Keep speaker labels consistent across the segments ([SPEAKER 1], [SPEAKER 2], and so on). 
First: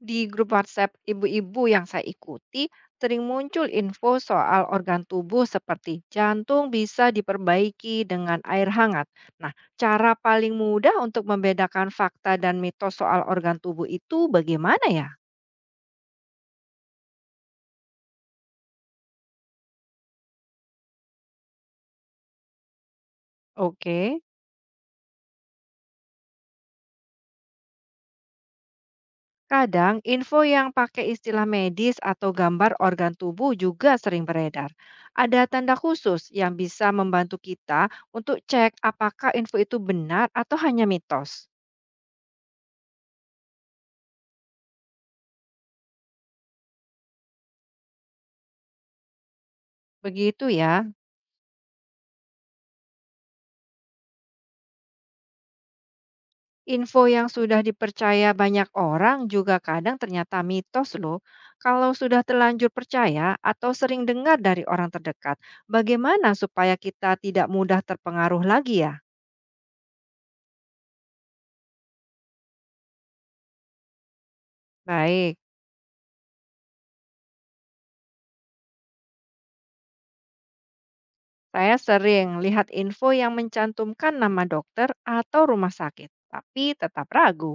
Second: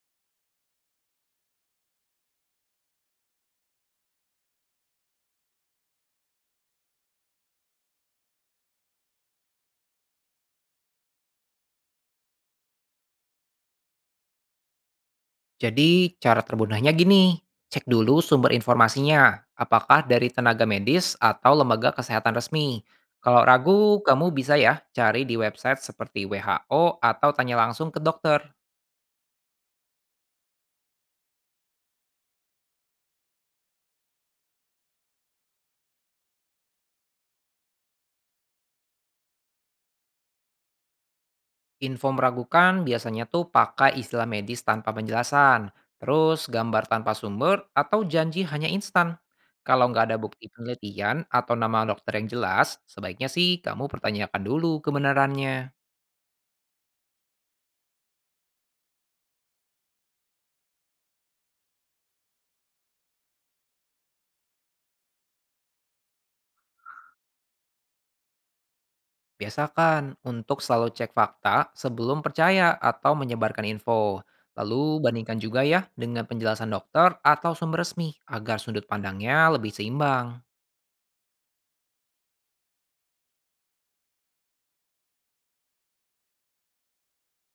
[SPEAKER 1] Di grup WhatsApp ibu-ibu yang saya ikuti, sering muncul info soal organ tubuh seperti jantung bisa diperbaiki dengan air hangat. Nah, cara paling mudah untuk membedakan fakta dan mitos soal organ tubuh itu bagaimana ya?
[SPEAKER 2] Jadi cara terbunuhnya gini, cek dulu sumber informasinya, apakah dari tenaga medis atau lembaga kesehatan resmi. Kalau ragu,
[SPEAKER 1] Oke.
[SPEAKER 2] kamu bisa ya cari di website seperti WHO atau tanya langsung ke dokter.
[SPEAKER 1] Kadang info yang pakai istilah medis atau gambar organ tubuh juga sering beredar. Ada tanda khusus yang bisa membantu kita untuk cek apakah info itu benar atau hanya mitos.
[SPEAKER 2] Info meragukan biasanya tuh pakai istilah medis tanpa penjelasan, terus gambar tanpa sumber atau janji hanya instan. Kalau nggak ada
[SPEAKER 1] Begitu
[SPEAKER 2] bukti
[SPEAKER 1] ya.
[SPEAKER 2] penelitian atau nama dokter yang jelas, sebaiknya sih kamu pertanyakan dulu kebenarannya.
[SPEAKER 1] Info yang sudah dipercaya banyak orang juga kadang ternyata mitos loh. Kalau sudah terlanjur percaya atau sering dengar dari orang terdekat, bagaimana supaya kita tidak mudah terpengaruh lagi ya?
[SPEAKER 2] Biasakan untuk selalu cek fakta sebelum percaya atau menyebarkan info. Lalu bandingkan
[SPEAKER 1] Baik,
[SPEAKER 2] juga ya dengan penjelasan dokter atau sumber resmi agar sudut pandangnya lebih seimbang.
[SPEAKER 1] saya sering lihat info yang mencantumkan nama dokter atau rumah sakit, tapi tetap ragu.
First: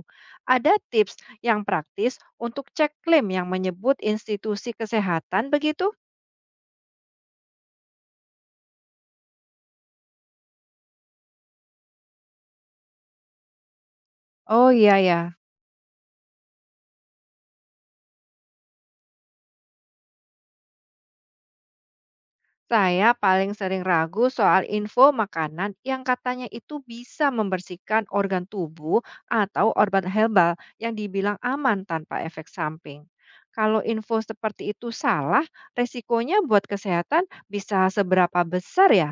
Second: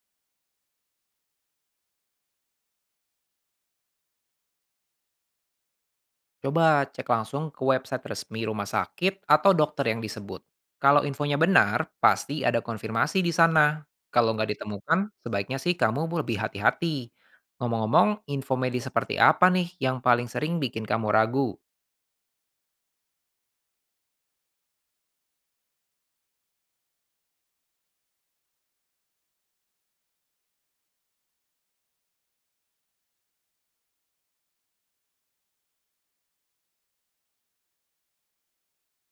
[SPEAKER 1] Ada tips yang praktis untuk cek klaim yang menyebut institusi kesehatan begitu?
[SPEAKER 2] Coba cek langsung ke website resmi rumah sakit atau dokter yang disebut. Kalau infonya benar, pasti ada konfirmasi di sana. Kalau nggak
[SPEAKER 1] Oh iya
[SPEAKER 2] ditemukan,
[SPEAKER 1] ya.
[SPEAKER 2] sebaiknya sih kamu lebih hati-hati. Ngomong-ngomong, info medis seperti apa nih yang paling sering bikin kamu ragu?
[SPEAKER 1] Saya paling sering ragu soal info makanan yang katanya itu bisa membersihkan organ tubuh atau obat herbal yang dibilang aman tanpa efek samping. Kalau info seperti itu salah, resikonya buat kesehatan bisa seberapa besar ya?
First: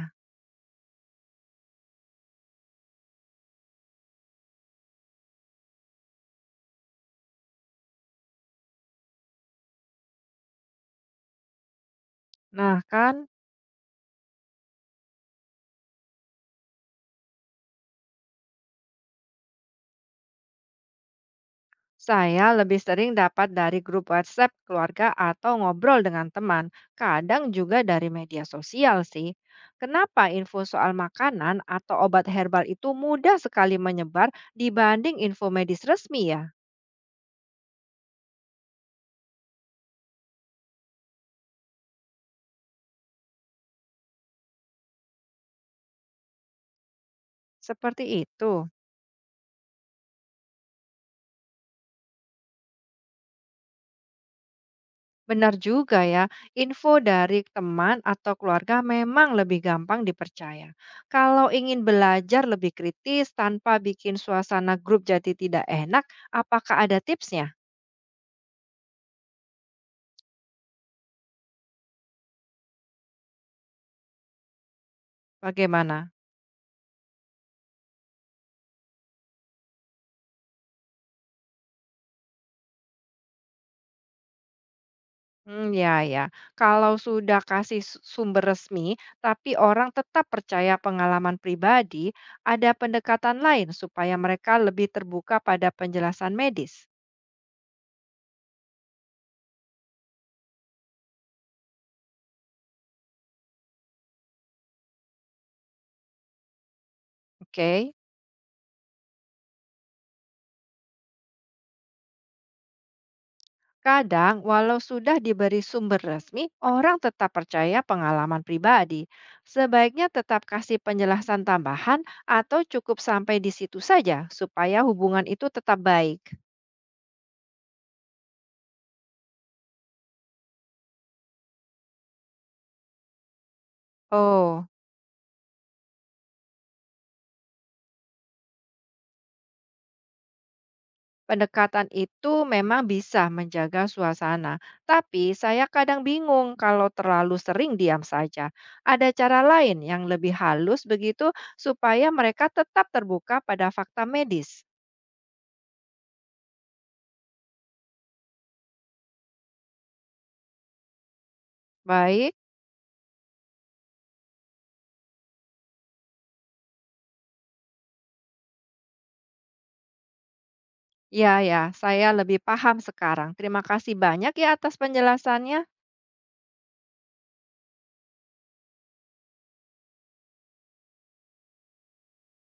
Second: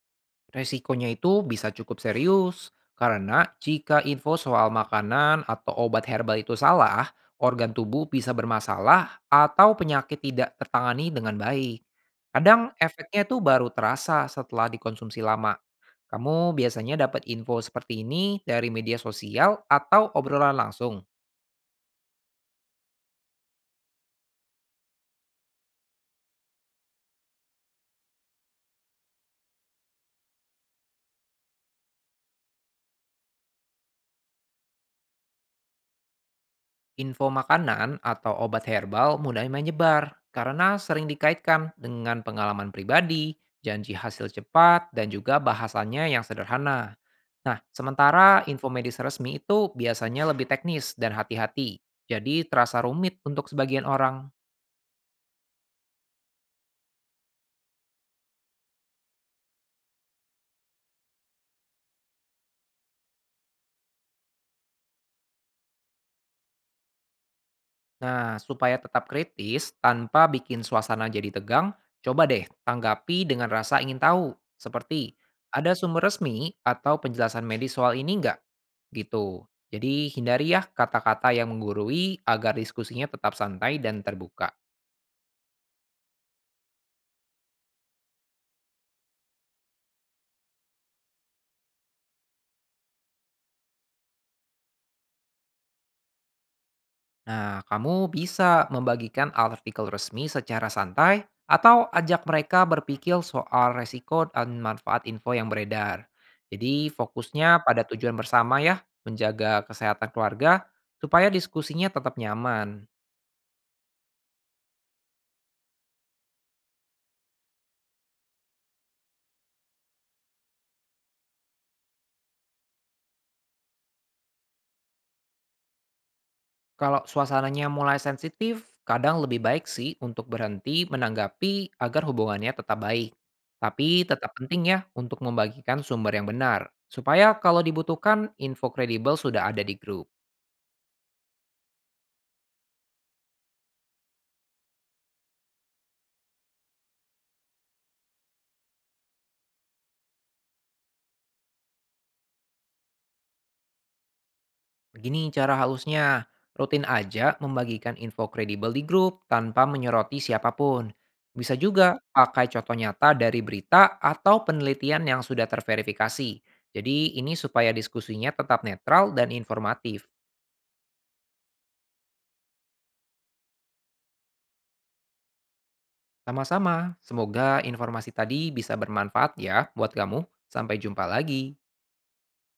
[SPEAKER 2] Resikonya itu bisa cukup serius, karena jika info soal makanan atau obat herbal itu salah, organ tubuh bisa bermasalah atau penyakit tidak tertangani dengan baik. Kadang
[SPEAKER 1] Nah kan.
[SPEAKER 2] efeknya itu baru terasa setelah dikonsumsi lama. Kamu biasanya dapat info seperti ini dari media sosial atau obrolan langsung.
[SPEAKER 1] Saya lebih sering dapat dari grup WhatsApp keluarga atau ngobrol dengan teman, kadang juga dari media sosial sih. Kenapa info soal makanan atau obat herbal itu mudah sekali menyebar dibanding info medis resmi ya?
[SPEAKER 2] Info makanan atau obat herbal mudah menyebar karena sering dikaitkan dengan pengalaman pribadi, janji hasil cepat, dan juga bahasanya yang sederhana. Nah,
[SPEAKER 1] Seperti
[SPEAKER 2] sementara
[SPEAKER 1] itu.
[SPEAKER 2] info medis resmi itu biasanya lebih teknis dan hati-hati, jadi terasa rumit untuk sebagian orang.
[SPEAKER 1] Benar juga ya, info dari teman atau keluarga memang lebih gampang dipercaya. Kalau ingin belajar lebih kritis tanpa bikin suasana grup jadi tidak enak, apakah ada tipsnya?
[SPEAKER 2] Nah, supaya tetap kritis tanpa bikin suasana jadi tegang, coba deh tanggapi dengan rasa ingin tahu. Seperti, ada sumber
[SPEAKER 1] Bagaimana?
[SPEAKER 2] resmi atau penjelasan medis soal ini nggak? Gitu. Jadi hindari ya kata-kata yang menggurui agar diskusinya tetap santai dan terbuka.
[SPEAKER 1] Ya ya. Kalau sudah kasih sumber resmi, tapi orang tetap percaya pengalaman pribadi, ada pendekatan lain supaya mereka lebih terbuka pada penjelasan medis.
[SPEAKER 2] Nah, kamu bisa membagikan artikel resmi secara santai atau ajak mereka berpikir soal resiko dan manfaat info yang beredar. Jadi fokusnya pada
[SPEAKER 1] Oke.
[SPEAKER 2] tujuan bersama ya, menjaga kesehatan keluarga supaya diskusinya tetap nyaman.
[SPEAKER 1] Kadang, walau sudah diberi sumber resmi, orang tetap percaya pengalaman pribadi. Sebaiknya tetap kasih penjelasan tambahan atau cukup sampai di situ saja supaya hubungan itu tetap baik?
[SPEAKER 2] Kalau suasananya mulai sensitif, kadang lebih baik sih untuk berhenti menanggapi agar hubungannya tetap baik. Tapi tetap penting
[SPEAKER 1] Oh.
[SPEAKER 2] ya untuk membagikan sumber yang benar, supaya kalau dibutuhkan info kredibel sudah ada di grup.
[SPEAKER 1] Pendekatan itu memang bisa menjaga suasana, tapi saya kadang bingung kalau terlalu sering diam saja. Ada cara lain yang lebih halus begitu supaya mereka tetap terbuka pada fakta medis.
[SPEAKER 2] Begini cara halusnya, rutin aja membagikan info kredibel di grup tanpa menyoroti siapapun. Bisa juga
[SPEAKER 1] Baik,
[SPEAKER 2] pakai contoh nyata dari berita atau penelitian yang sudah terverifikasi. Jadi ini supaya diskusinya tetap netral dan informatif.
[SPEAKER 1] ya ya, saya lebih paham sekarang. Terima kasih banyak ya atas penjelasannya.
[SPEAKER 2] Sama-sama, semoga informasi tadi bisa bermanfaat ya buat kamu. Sampai jumpa lagi.